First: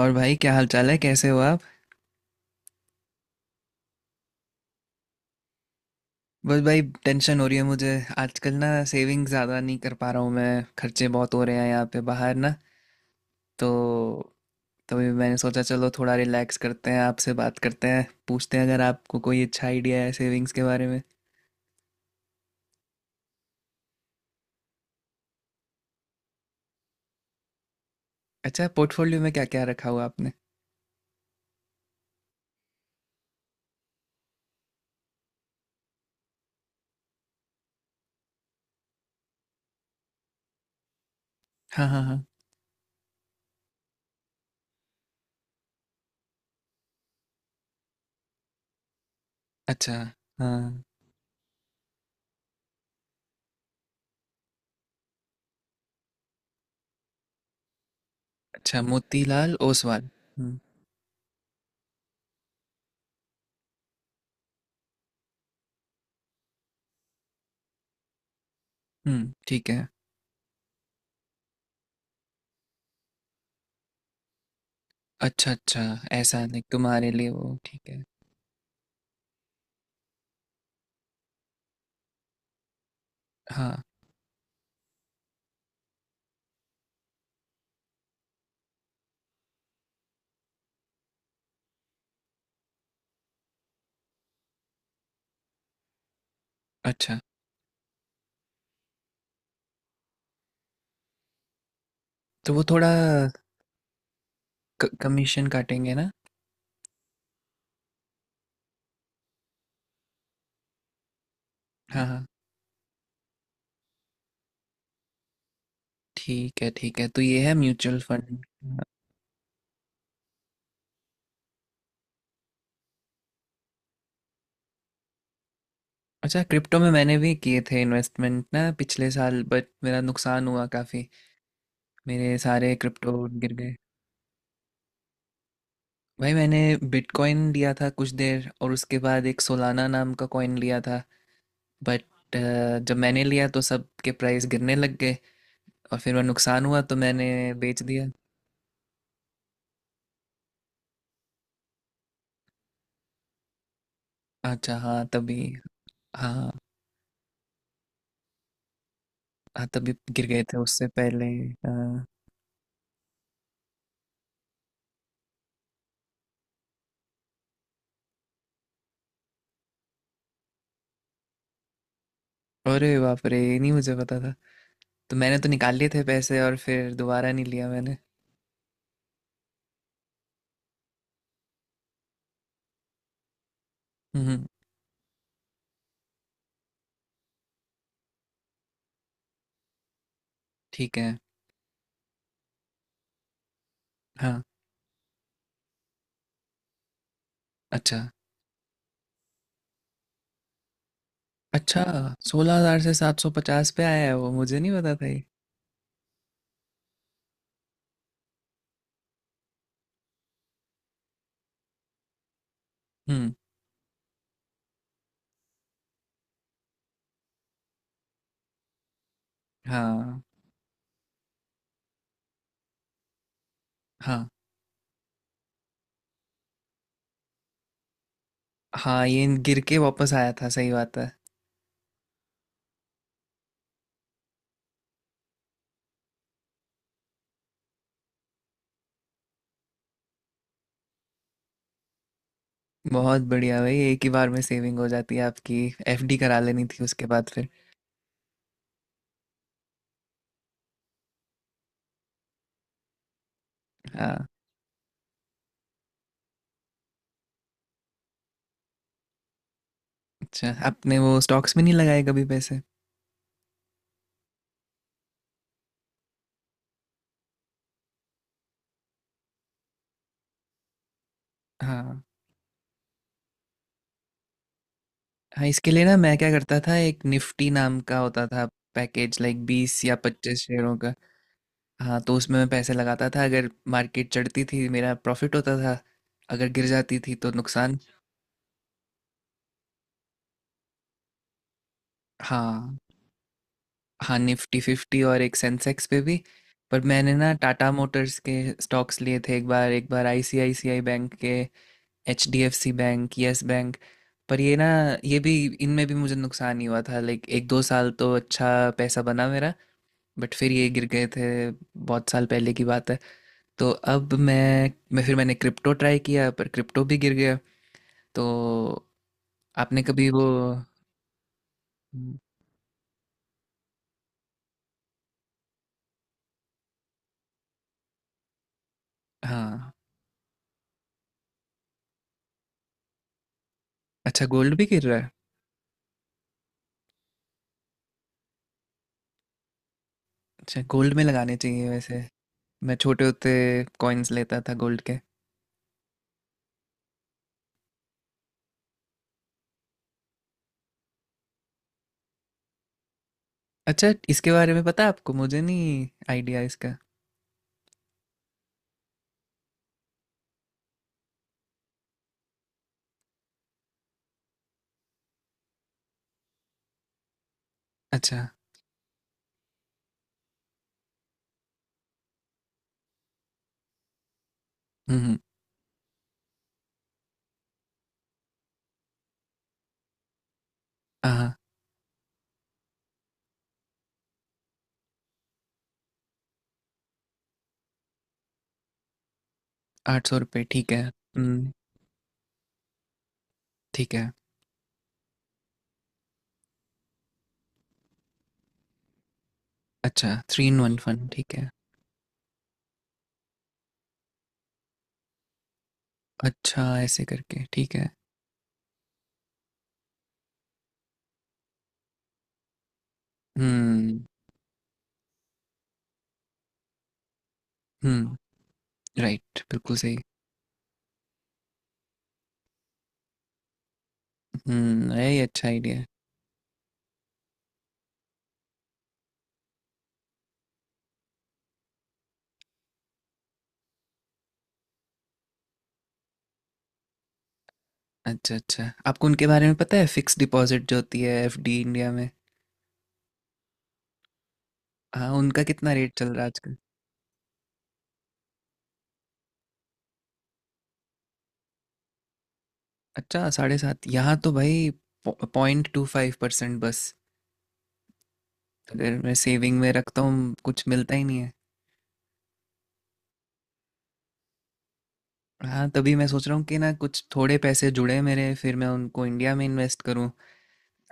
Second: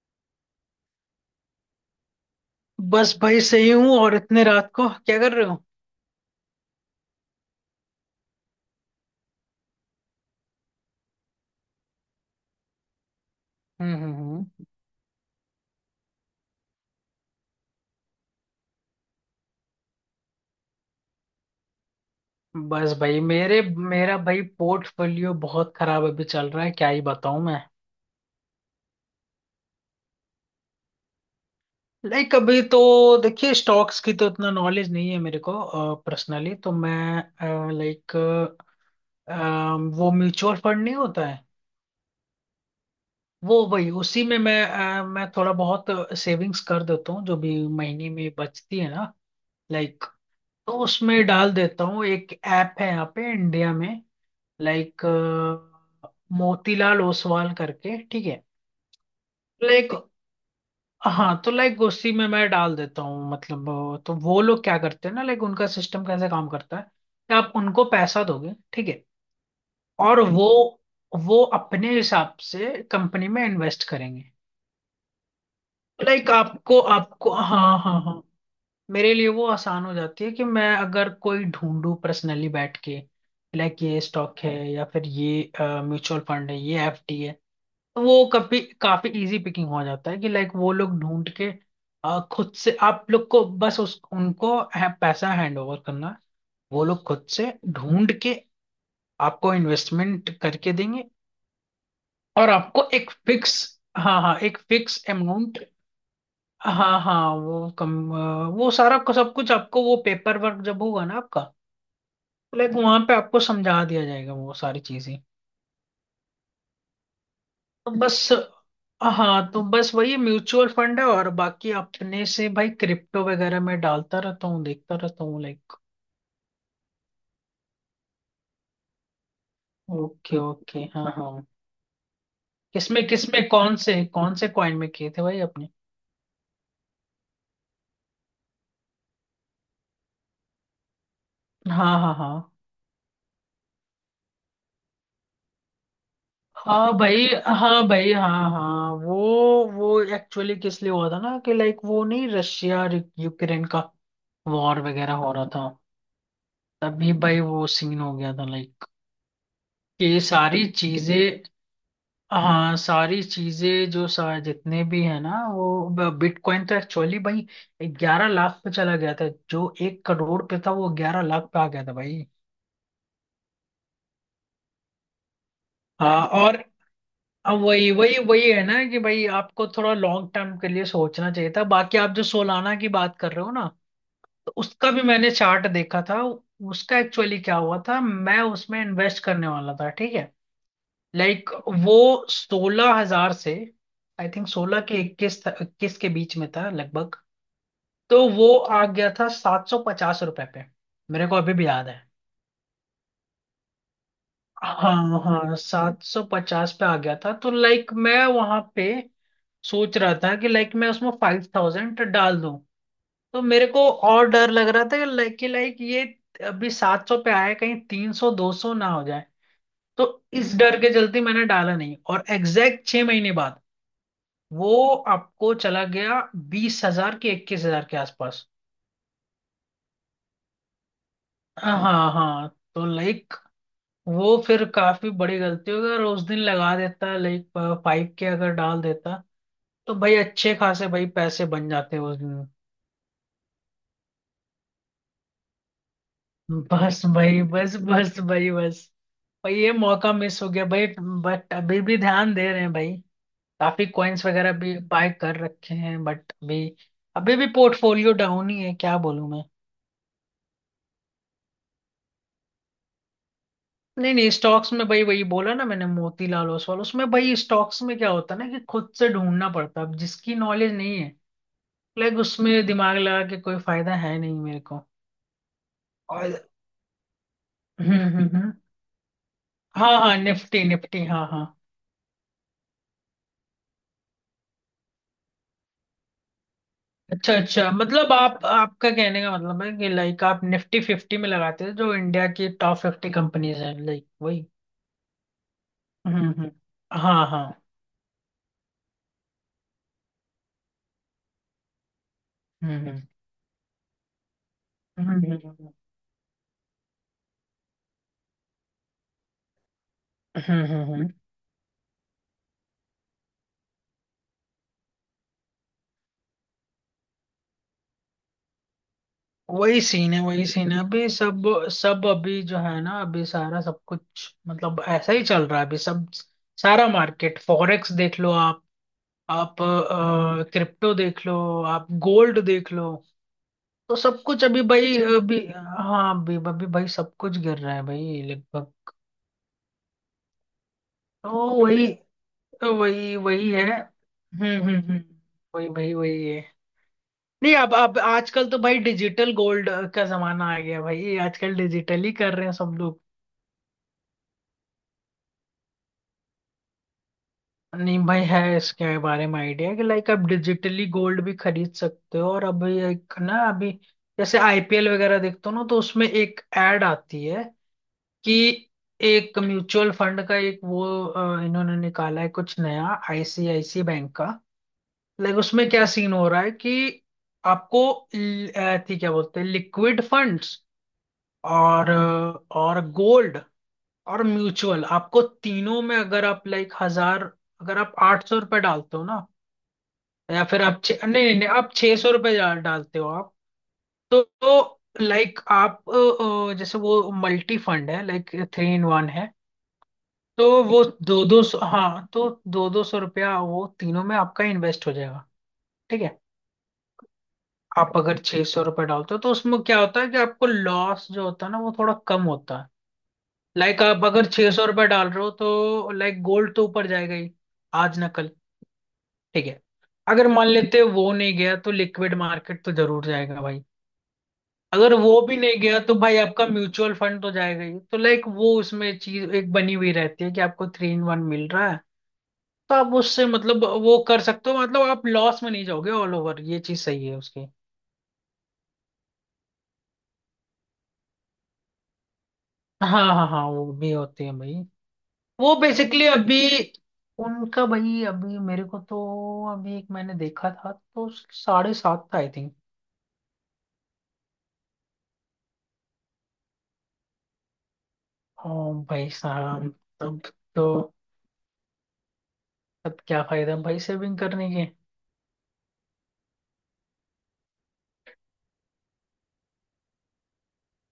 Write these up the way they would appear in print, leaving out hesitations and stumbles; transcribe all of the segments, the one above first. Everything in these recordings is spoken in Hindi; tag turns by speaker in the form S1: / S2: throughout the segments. S1: और भाई, क्या हाल चाल है? कैसे हो आप?
S2: बस भाई सही हूँ। और इतने रात को क्या कर रहे हो?
S1: बस भाई टेंशन हो रही है मुझे। आजकल ना सेविंग ज़्यादा नहीं कर पा रहा हूँ मैं, खर्चे बहुत हो रहे हैं यहाँ पे बाहर ना। तो
S2: हम्म हम्म हम्म।
S1: तभी मैंने सोचा चलो थोड़ा रिलैक्स करते हैं, आपसे बात करते हैं, पूछते हैं अगर आपको कोई अच्छा आइडिया है सेविंग्स के बारे में।
S2: बस भाई मेरे मेरा भाई पोर्टफोलियो बहुत खराब अभी चल रहा है, क्या ही बताऊं मैं।
S1: अच्छा, पोर्टफोलियो में क्या क्या रखा हुआ आपने?
S2: लाइक अभी तो देखिए स्टॉक्स की तो इतना नॉलेज नहीं है मेरे को। पर्सनली तो मैं लाइक वो म्यूचुअल फंड नहीं होता है?
S1: हाँ हाँ हाँ।
S2: वो भाई उसी में मैं मैं थोड़ा बहुत सेविंग्स कर देता हूँ जो भी महीने में बचती है ना।
S1: अच्छा।
S2: लाइक
S1: हाँ।
S2: तो उसमें डाल देता हूँ। एक ऐप है यहाँ पे इंडिया में, लाइक मोतीलाल ओसवाल करके, ठीक है।
S1: अच्छा, मोतीलाल
S2: लाइक
S1: ओसवाल। हम्म।
S2: हाँ, तो लाइक उसी में मैं डाल देता हूँ मतलब। तो वो लोग क्या करते हैं ना, लाइक उनका सिस्टम कैसे काम करता है कि आप उनको पैसा दोगे ठीक है।
S1: हम्म, ठीक है।
S2: और वो अपने हिसाब से कंपनी में इन्वेस्ट करेंगे।
S1: अच्छा, अच्छा।
S2: लाइक
S1: ऐसा नहीं,
S2: आपको
S1: तुम्हारे लिए
S2: आपको
S1: वो
S2: हाँ
S1: ठीक
S2: हाँ
S1: है।
S2: हाँ। मेरे लिए वो आसान हो जाती है कि मैं अगर कोई ढूंढूं पर्सनली बैठ के, लाइक
S1: हाँ।
S2: ये स्टॉक है या फिर ये म्यूचुअल फंड है, ये एफडी है। वो कभी काफी इजी पिकिंग हो जाता है कि लाइक वो लोग ढूंढ के, खुद से। आप लोग को बस उस उनको है, पैसा हैंड ओवर करना है। वो लोग
S1: अच्छा।
S2: खुद से ढूंढ के आपको इन्वेस्टमेंट करके देंगे। और
S1: तो वो
S2: आपको
S1: थोड़ा
S2: एक फिक्स। हाँ हाँ, एक फिक्स
S1: कमीशन
S2: अमाउंट।
S1: काटेंगे ना?
S2: हाँ हाँ, वो कम वो सारा सब कुछ आपको वो पेपर वर्क जब होगा ना आपका,
S1: हाँ हाँ।
S2: लाइक वहां पे आपको समझा दिया जाएगा वो सारी चीजें।
S1: ठीक है, ठीक है, तो ये है
S2: तो
S1: म्यूचुअल
S2: बस,
S1: फंड।
S2: हाँ तो बस वही म्यूचुअल फंड है। और बाकी अपने से भाई क्रिप्टो वगैरह में डालता रहता हूँ, देखता रहता हूँ लाइक।
S1: अच्छा, क्रिप्टो में मैंने भी किए थे इन्वेस्टमेंट ना पिछले साल, बट मेरा
S2: ओके
S1: नुकसान हुआ
S2: ओके
S1: काफ़ी।
S2: हाँ हाँ।
S1: मेरे सारे
S2: किसमें
S1: क्रिप्टो
S2: किसमें
S1: गिर गए।
S2: कौन से कॉइन में किए थे भाई अपने?
S1: भाई मैंने बिटकॉइन लिया था कुछ देर और उसके बाद एक सोलाना नाम का कॉइन लिया था।
S2: हाँ
S1: बट
S2: हाँ हाँ।
S1: जब मैंने लिया तो सब के प्राइस गिरने लग गए और फिर मेरा नुकसान हुआ
S2: हाँ
S1: तो
S2: भाई
S1: मैंने बेच
S2: हाँ
S1: दिया।
S2: भाई हाँ हाँ, वो एक्चुअली किस लिए हुआ था ना, कि लाइक वो नहीं, रशिया और यूक्रेन का
S1: अच्छा,
S2: वॉर
S1: हाँ
S2: वगैरह हो
S1: तभी।
S2: रहा था।
S1: हाँ।
S2: तभी भाई वो सीन हो गया था, लाइक
S1: हाँ तभी
S2: कि ये
S1: गिर गए थे
S2: सारी
S1: उससे
S2: चीजें।
S1: पहले। हाँ।
S2: हाँ सारी चीजें, जो सारे जितने भी है ना, वो बिटकॉइन तो एक्चुअली भाई 11 लाख पे चला गया था। जो 1 करोड़ पे था वो 11 लाख पे आ गया था भाई।
S1: अरे बाप रे, ये नहीं मुझे पता था। तो मैंने तो निकाल लिए थे
S2: हाँ।
S1: पैसे
S2: और
S1: और फिर दोबारा नहीं
S2: अब
S1: लिया
S2: वही
S1: मैंने।
S2: वही वही है ना, कि भाई आपको थोड़ा लॉन्ग टर्म के लिए सोचना चाहिए था। बाकी आप जो सोलाना की बात कर रहे हो ना,
S1: हम्म।
S2: तो उसका भी मैंने चार्ट देखा था। उसका एक्चुअली क्या हुआ था, मैं उसमें इन्वेस्ट करने वाला था, ठीक है।
S1: ठीक है।
S2: लाइक वो 16 हज़ार से, आई
S1: हाँ।
S2: थिंक 16 के 21 21 के बीच में था लगभग।
S1: अच्छा।
S2: तो वो आ गया था 750 रुपए पे, मेरे को अभी भी
S1: अच्छा,
S2: याद है।
S1: 16,000 से 750 पे आया है वो, मुझे नहीं पता था
S2: हाँ
S1: ये।
S2: हाँ 750 पे आ गया था। तो लाइक मैं वहां पे सोच रहा था कि लाइक मैं उसमें फाइव थाउजेंड डाल दूं।
S1: हम्म।
S2: तो मेरे को और डर लग रहा था कि लाइक ये अभी 700 पे आया, कहीं 300 200 ना हो जाए। तो
S1: हाँ
S2: इस डर के चलते मैंने डाला नहीं। और एग्जैक्ट 6 महीने बाद
S1: हाँ
S2: वो आपको चला गया 20 हज़ार के 21 हज़ार के आसपास।
S1: हाँ, ये गिर के वापस आया था, सही बात है।
S2: हाँ हाँ। तो लाइक वो फिर काफी बड़ी गलती होगी अगर उस दिन लगा देता, लाइक पाइप के अगर डाल देता तो भाई अच्छे खासे भाई पैसे बन जाते उस दिन।
S1: बहुत बढ़िया भाई, एक ही बार में सेविंग हो जाती है आपकी। एफडी करा लेनी थी
S2: बस
S1: उसके बाद
S2: भाई
S1: फिर।
S2: बस बस भाई बस। भाई ये मौका मिस हो गया भाई, बट अभी भी ध्यान दे रहे हैं भाई। काफी कॉइन्स
S1: हाँ।
S2: वगैरह भी बाय कर रखे हैं, बट अभी अभी भी पोर्टफोलियो डाउन ही है, क्या बोलूं मैं।
S1: अच्छा, आपने वो स्टॉक्स में नहीं लगाए कभी पैसे?
S2: नहीं नहीं, स्टॉक्स में भाई वही बोला ना मैंने, मोतीलाल ओसवाल उसमें। भाई स्टॉक्स में क्या होता है ना, कि खुद से ढूंढना पड़ता है, अब जिसकी नॉलेज नहीं है,
S1: हाँ।
S2: लाइक उसमें दिमाग लगा के कोई फायदा है नहीं मेरे को।
S1: हाँ, इसके लिए ना मैं क्या
S2: और
S1: करता था, एक निफ्टी नाम
S2: हम्म
S1: का
S2: हम्म
S1: होता था,
S2: हम्म।
S1: पैकेज लाइक 20
S2: हाँ
S1: या
S2: हाँ
S1: 25
S2: निफ्टी
S1: शेयरों का।
S2: निफ्टी हाँ हाँ।
S1: हाँ, तो उसमें मैं पैसे लगाता था। अगर मार्केट चढ़ती थी मेरा प्रॉफिट होता था, अगर गिर जाती थी तो
S2: अच्छा अच्छा,
S1: नुकसान।
S2: मतलब आप, आपका कहने का मतलब है कि लाइक आप निफ्टी फिफ्टी में लगाते हैं, जो इंडिया की टॉप
S1: हाँ।
S2: फिफ्टी कंपनीज हैं, लाइक
S1: हाँ,
S2: वही।
S1: निफ्टी फिफ्टी और एक सेंसेक्स पे भी।
S2: हम्म हम्म हम्म।
S1: पर मैंने
S2: हाँ
S1: ना
S2: हाँ।
S1: टाटा मोटर्स के स्टॉक्स लिए थे एक बार आईसीआईसीआई बैंक के, एचडीएफसी
S2: हम्म हम्म
S1: बैंक, यस बैंक। पर ये ना, ये भी,
S2: हम्म।
S1: इनमें भी मुझे नुकसान ही हुआ था। लाइक एक दो साल तो अच्छा पैसा बना मेरा, बट फिर ये गिर गए
S2: हम्म।
S1: थे। बहुत साल पहले की बात है। तो अब मैं फिर मैंने क्रिप्टो ट्राई किया, पर क्रिप्टो भी गिर गया। तो आपने कभी वो।
S2: वही सीन है अभी सब। सब
S1: हम्म।
S2: अभी जो है ना, अभी सारा सब कुछ मतलब ऐसा ही चल रहा है अभी सब। सारा मार्केट फॉरेक्स देख लो आप
S1: हाँ।
S2: क्रिप्टो देख लो, आप गोल्ड देख लो। तो सब
S1: अच्छा,
S2: कुछ
S1: गोल्ड
S2: अभी
S1: भी गिर
S2: भाई,
S1: रहा है?
S2: अच्छा अभी, हाँ अभी अभी भाई सब कुछ गिर रहा है भाई लगभग।
S1: अच्छा, गोल्ड में
S2: तो
S1: लगाने चाहिए
S2: वही,
S1: वैसे।
S2: तो
S1: मैं छोटे
S2: वही
S1: होते
S2: वही है
S1: कॉइन्स लेता था गोल्ड के।
S2: हम्म। वही वही वही है। नहीं, अब अब आजकल तो भाई डिजिटल गोल्ड का जमाना आ गया भाई, आजकल डिजिटल ही कर रहे हैं सब लोग।
S1: अच्छा, इसके बारे में पता है आपको? मुझे नहीं आइडिया इसका।
S2: नहीं भाई, है इसके बारे में आइडिया, कि लाइक आप डिजिटली गोल्ड भी खरीद सकते हो। और अभी एक ना, अभी जैसे आईपीएल वगैरह देखते हो ना, तो उसमें एक एड आती है
S1: अच्छा।
S2: कि एक म्यूचुअल फंड का एक वो इन्होंने निकाला है कुछ नया, आईसीआईसी बैंक का।
S1: हम्म।
S2: लाइक उसमें क्या सीन हो रहा है, कि आपको थी क्या बोलते हैं, लिक्विड फंड्स,
S1: हाँ,
S2: और और गोल्ड और म्यूचुअल, आपको तीनों में। अगर आप लाइक हजार, अगर आप 800 रुपये डालते हो ना,
S1: 800 रुपये
S2: या फिर
S1: ठीक
S2: आप
S1: है।
S2: छे- नहीं नहीं नहीं
S1: हम्म,
S2: आप 600 रुपये डालते हो आप,
S1: ठीक है।
S2: तो लाइक आप जैसे वो मल्टी फंड है, लाइक थ्री इन वन है,
S1: अच्छा, थ्री
S2: तो
S1: इन वन
S2: वो
S1: फन,
S2: दो
S1: ठीक
S2: दो
S1: है।
S2: सौ हाँ तो 200 200 रुपया वो तीनों में आपका इन्वेस्ट हो जाएगा, ठीक है।
S1: अच्छा, ऐसे करके ठीक है।
S2: आप अगर 600 रुपये डालते हो, तो उसमें क्या होता है कि आपको लॉस जो होता है ना, वो थोड़ा कम होता है। लाइक
S1: हम्म
S2: आप अगर 600 रुपये डाल रहे हो, तो लाइक गोल्ड तो ऊपर जाएगा ही आज ना
S1: हम्म।
S2: कल,
S1: राइट,
S2: ठीक है।
S1: बिल्कुल सही।
S2: अगर मान लेते हैं वो नहीं गया, तो लिक्विड मार्केट तो जरूर जाएगा भाई।
S1: हम्म,
S2: अगर
S1: यही
S2: वो भी
S1: अच्छा
S2: नहीं
S1: आइडिया
S2: गया,
S1: है।
S2: तो भाई आपका म्यूचुअल फंड तो जाएगा ही। तो लाइक वो, उसमें चीज एक बनी हुई रहती है कि आपको थ्री इन वन मिल रहा है। तो आप उससे मतलब वो कर सकते हो, मतलब आप लॉस में नहीं जाओगे ऑल ओवर, ये चीज सही है उसकी।
S1: अच्छा, अच्छा, आपको उनके बारे में पता है, फिक्स डिपॉजिट जो होती है एफडी इंडिया में?
S2: हाँ हाँ हाँ, वो भी होती है भाई।
S1: हाँ, उनका
S2: वो
S1: कितना रेट चल
S2: बेसिकली
S1: रहा है
S2: अभी,
S1: आजकल?
S2: उनका भाई अभी मेरे को तो, अभी एक मैंने देखा था तो 7.5 था आई थिंक।
S1: अच्छा, 7.5? यहाँ तो भाई पॉ 0.25% बस।
S2: ओ
S1: अगर
S2: भाई
S1: मैं सेविंग में
S2: साहब,
S1: रखता
S2: तब
S1: हूँ, कुछ
S2: तो,
S1: मिलता ही नहीं है।
S2: तब क्या फायदा भाई सेविंग करने के।
S1: हाँ, तभी मैं सोच रहा हूँ कि ना, कुछ थोड़े पैसे जुड़े मेरे, फिर मैं उनको इंडिया में इन्वेस्ट करूँ,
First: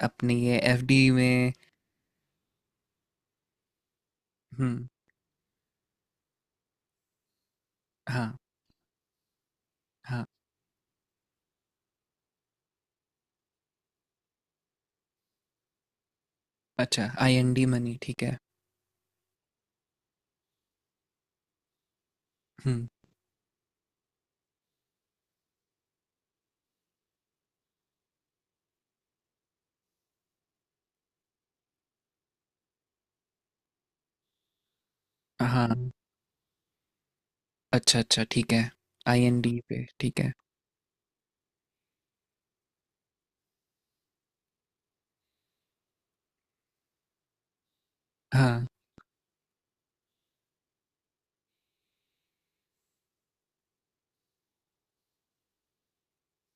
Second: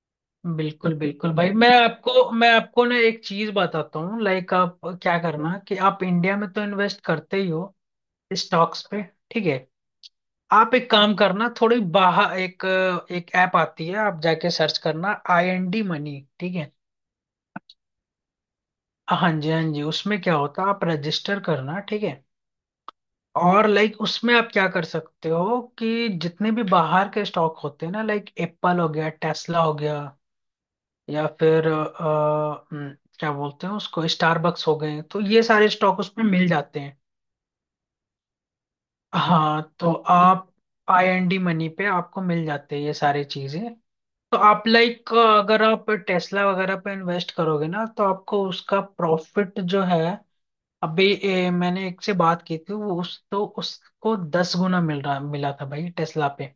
S1: अपनी ये
S2: बिल्कुल
S1: एफडी
S2: बिल्कुल भाई,
S1: में।
S2: मैं आपको ना एक चीज बताता हूँ, लाइक
S1: हुँ,
S2: आप क्या करना कि आप इंडिया में तो इन्वेस्ट करते ही हो
S1: हाँ,
S2: स्टॉक्स पे, ठीक है।
S1: हाँ।
S2: आप एक काम करना, थोड़ी बाहर एक, एक ऐप आती है आप जाके सर्च करना, आई एन डी मनी, ठीक है।
S1: अच्छा, आईएनडी मनी, ठीक है।
S2: हाँ जी हाँ जी, उसमें क्या होता है, आप रजिस्टर करना, ठीक है।
S1: हुँ,
S2: और लाइक उसमें आप क्या कर सकते हो कि जितने भी बाहर के स्टॉक होते हैं ना, लाइक एप्पल हो गया, टेस्ला हो गया, या फिर क्या बोलते हैं उसको, स्टारबक्स हो गए, तो ये सारे
S1: हाँ,
S2: स्टॉक उसमें मिल जाते हैं।
S1: अच्छा, अच्छा, ठीक है। आईएनडी
S2: हाँ
S1: पे,
S2: तो
S1: ठीक है।
S2: आप, आई एन डी मनी पे आपको मिल जाते हैं ये सारी चीजें। तो आप लाइक अगर आप टेस्ला वगैरह पे इन्वेस्ट करोगे ना, तो आपको
S1: हाँ,
S2: उसका प्रॉफिट जो है, अभी मैंने एक से बात की थी, वो उस तो उसको 10 गुना मिला था भाई टेस्ला पे।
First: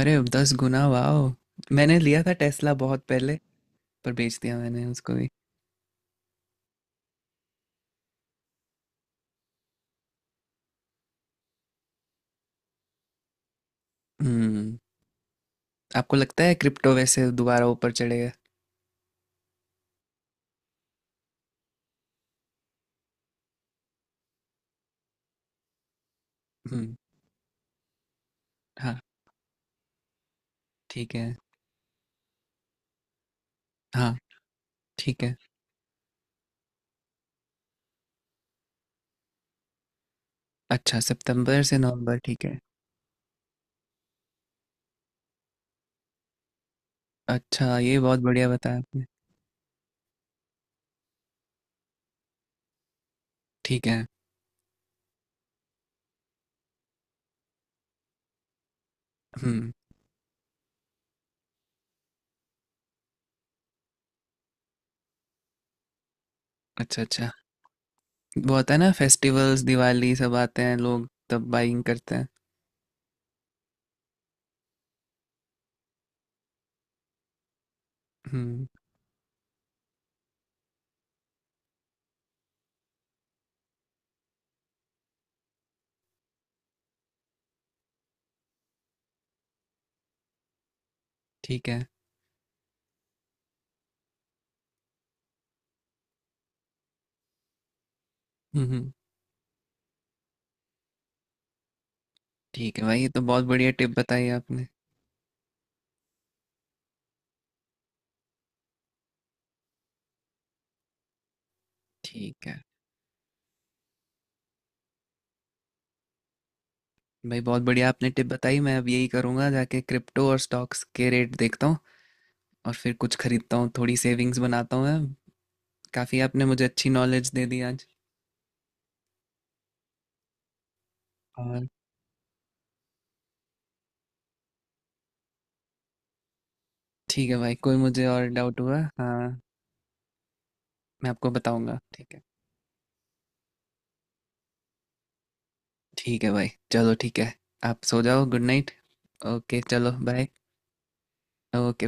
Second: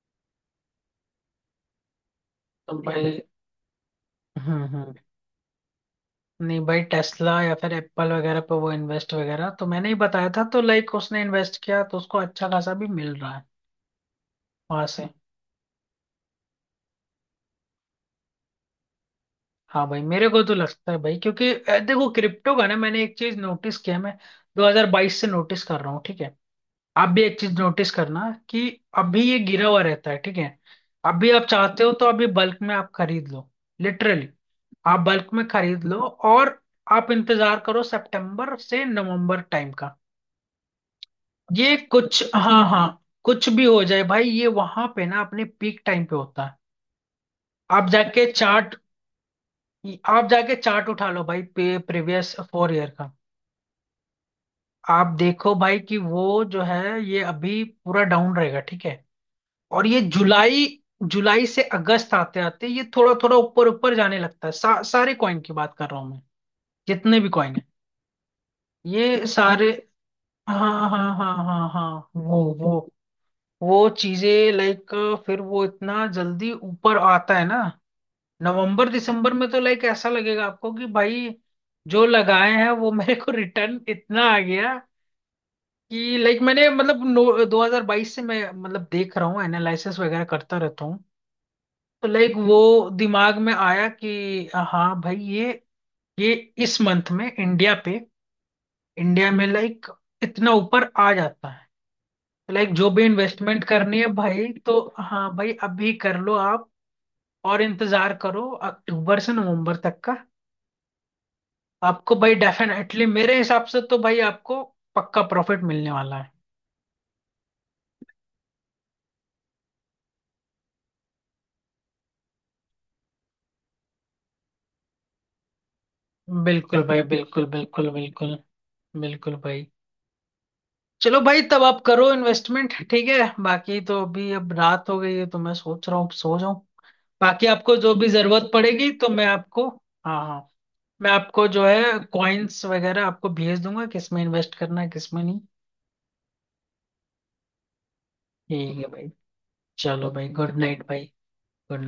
S1: अरे 10 गुना, वॉव! मैंने लिया था टेस्ला
S2: तो
S1: बहुत
S2: भाई
S1: पहले, पर बेच दिया मैंने
S2: हम्म।
S1: उसको भी।
S2: नहीं भाई, टेस्ला या फिर एप्पल वगैरह पे वो इन्वेस्ट वगैरह तो मैंने ही बताया था, तो लाइक उसने इन्वेस्ट किया तो उसको अच्छा खासा भी मिल रहा है
S1: हुँ।
S2: वहां से।
S1: आपको लगता है क्रिप्टो वैसे दोबारा ऊपर चढ़ेगा?
S2: हाँ भाई मेरे को तो लगता है भाई, क्योंकि देखो क्रिप्टो का ना मैंने एक चीज नोटिस किया, मैं 2022 से नोटिस कर रहा हूँ, ठीक है।
S1: हम्म।
S2: आप भी एक चीज नोटिस करना, कि
S1: हाँ।
S2: अभी ये गिरा हुआ रहता है, ठीक है।
S1: ठीक
S2: अभी
S1: है।
S2: आप चाहते हो तो अभी बल्क में आप खरीद लो,
S1: हाँ।
S2: लिटरली आप
S1: ठीक
S2: बल्क
S1: है।
S2: में खरीद लो। और आप इंतजार करो सितंबर से नवंबर टाइम का।
S1: अच्छा, सितंबर
S2: ये
S1: से नवंबर,
S2: कुछ,
S1: ठीक है।
S2: हाँ हाँ, कुछ भी हो जाए भाई, ये वहां पे ना अपने पीक टाइम पे होता है।
S1: अच्छा,
S2: आप
S1: ये बहुत
S2: जाके
S1: बढ़िया
S2: चार्ट
S1: बताया आपने।
S2: आप जाके चार्ट उठा लो भाई, प्रीवियस फोर ईयर का।
S1: ठीक है।
S2: आप देखो भाई कि वो जो है, ये अभी पूरा डाउन रहेगा, ठीक है।
S1: हम्म।
S2: और ये जुलाई, जुलाई से अगस्त आते आते ये थोड़ा थोड़ा ऊपर ऊपर जाने लगता है, सारे कॉइन की बात कर रहा हूँ मैं,
S1: अच्छा,
S2: जितने भी
S1: अच्छा।
S2: कॉइन है
S1: वो होता है ना,
S2: ये
S1: फेस्टिवल्स,
S2: सारे।
S1: दिवाली, सब
S2: हाँ
S1: आते हैं लोग
S2: हाँ हाँ
S1: तब
S2: हाँ
S1: बाइंग
S2: हाँ,
S1: करते हैं।
S2: वो वो चीजें लाइक, फिर वो इतना जल्दी ऊपर आता है ना
S1: हम्म।
S2: नवंबर दिसंबर में, तो लाइक ऐसा लगेगा आपको कि भाई जो लगाए हैं वो मेरे को रिटर्न इतना आ गया। कि लाइक मैंने मतलब नो 2022 से मैं मतलब देख रहा हूँ एनालिसिस वगैरह करता रहता।
S1: ठीक है।
S2: तो लाइक वो दिमाग में आया कि हाँ भाई ये इस मंथ में इंडिया पे,
S1: हम्म, हम्म।
S2: इंडिया में लाइक इतना ऊपर आ जाता है। तो लाइक
S1: ठीक है
S2: जो
S1: भाई,
S2: भी
S1: ये तो बहुत
S2: इन्वेस्टमेंट
S1: बढ़िया टिप
S2: करनी है
S1: बताई
S2: भाई
S1: आपने।
S2: तो, हाँ भाई अभी कर लो आप। और इंतजार करो अक्टूबर से नवंबर तक का। आपको भाई
S1: ठीक है
S2: डेफिनेटली मेरे हिसाब से तो भाई आपको पक्का प्रॉफिट मिलने वाला
S1: भाई, बहुत बढ़िया आपने टिप बताई। मैं अब यही करूँगा, जाके क्रिप्टो और स्टॉक्स के रेट देखता हूँ और फिर कुछ खरीदता हूँ, थोड़ी सेविंग्स बनाता हूँ मैं। काफ़ी
S2: है।
S1: आपने मुझे
S2: बिल्कुल
S1: अच्छी
S2: भाई
S1: नॉलेज दे
S2: बिल्कुल
S1: दी आज।
S2: बिल्कुल बिल्कुल, बिल्कुल भाई। चलो भाई, तब
S1: और
S2: आप करो इन्वेस्टमेंट, ठीक है। बाकी तो अभी अब रात हो गई है, तो मैं सोच रहा हूँ सो जाऊं।
S1: ठीक है
S2: बाकी
S1: भाई, कोई
S2: आपको जो
S1: मुझे
S2: भी
S1: और
S2: जरूरत
S1: डाउट हुआ
S2: पड़ेगी तो मैं
S1: हाँ,
S2: आपको, हाँ हाँ,
S1: मैं
S2: मैं
S1: आपको
S2: आपको जो
S1: बताऊंगा,
S2: है
S1: ठीक है।
S2: कॉइन्स वगैरह आपको भेज दूंगा, किस में इन्वेस्ट करना है किस में नहीं।
S1: ठीक है भाई, चलो ठीक है। आप सो जाओ, गुड नाइट।
S2: ठीक है भाई,
S1: ओके, चलो
S2: चलो
S1: बाय।
S2: भाई, गुड नाइट भाई। Good
S1: okay.